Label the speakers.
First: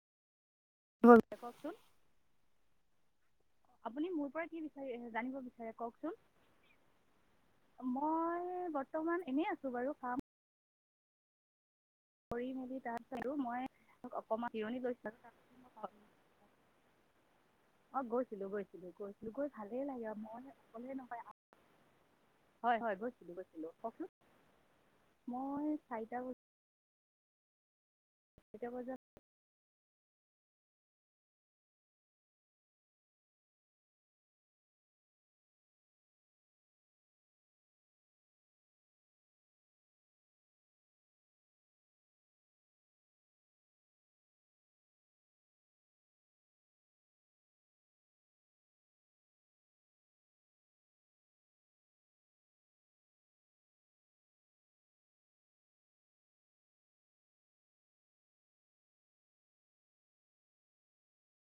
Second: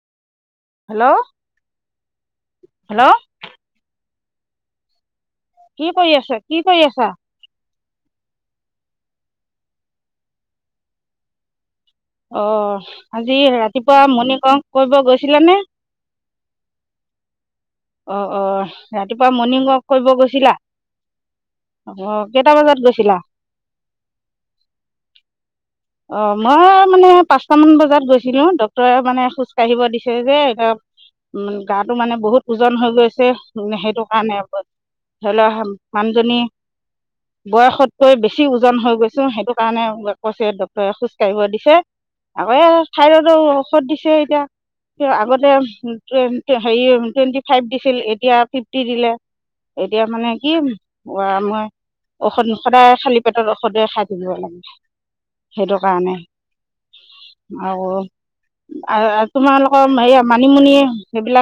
Speaker 1: [unintelligible] কওকচোন।
Speaker 2: হেলো?
Speaker 1: আপুনি মোৰ পৰা কি বিচাৰি আহে জানিব বিচাৰে
Speaker 2: কি কৰি
Speaker 1: কওঁকচোন?
Speaker 2: আছা কি কৰি আছা
Speaker 1: মই বৰ্তমান এনে আছোঁ বাৰু কাম
Speaker 2: অ
Speaker 1: কৰি মেলি তাৰপিছত আৰু
Speaker 2: আজি
Speaker 1: মই
Speaker 2: ৰাতিপুৱা মৰ্নিং
Speaker 1: অকণমান
Speaker 2: ৱাক
Speaker 1: জিৰণি
Speaker 2: কৰিব
Speaker 1: লৈছোঁ
Speaker 2: গৈছিলা নে?
Speaker 1: অ গৈছিলোঁ গৈছিলোঁ
Speaker 2: ৰাতিপুৱা
Speaker 1: গৈছিলোঁ গৈ
Speaker 2: মৰ্ণিং ৱাক
Speaker 1: ভালেই লাগে
Speaker 2: কৰিব
Speaker 1: আৰু মই
Speaker 2: গৈছিলা
Speaker 1: অকলে নহয় আ
Speaker 2: অ কেইটা বজাত
Speaker 1: হয় হয়
Speaker 2: গৈছিলা
Speaker 1: গৈছিলোঁ গৈছিলোঁ কওঁকচোন, মই চাৰিটা
Speaker 2: অ মই মানে পাঁচটা মান বজাত গৈছিলোঁ
Speaker 1: চাৰিটা বজাত
Speaker 2: ডক্তৰে মানে খোজ কাঢ়িব দিছে যে [unintelligible] উম গাটো মানে বহুত ওজন হৈ গৈছে সেইটো কাৰণে ধৰি লোৱা মানুহজনী বয়সতকৈ বেছি ওজন হৈ গৈছোঁ সেইটো কাৰণে কৈছে ডক খোজ কাঢ়িব দিছে। আকৌ এ ঠাইৰডো ঔষধ দিছে এতিয়া তিয়, আগতে উম টুৱেন হেৰি টুৱেণ্টি ফাইভ দিছিল এতিয়া ফিফটি দিলে। এতিয়া মানে কি উৱা মই ঔষধ সদায় খালি পেটত ঔষধে খাই থাকিব লাগে। সেইটো কাৰণে। আৰু আৰু তোমালোকৰ এয়া মানিমুনি সেইবিলাক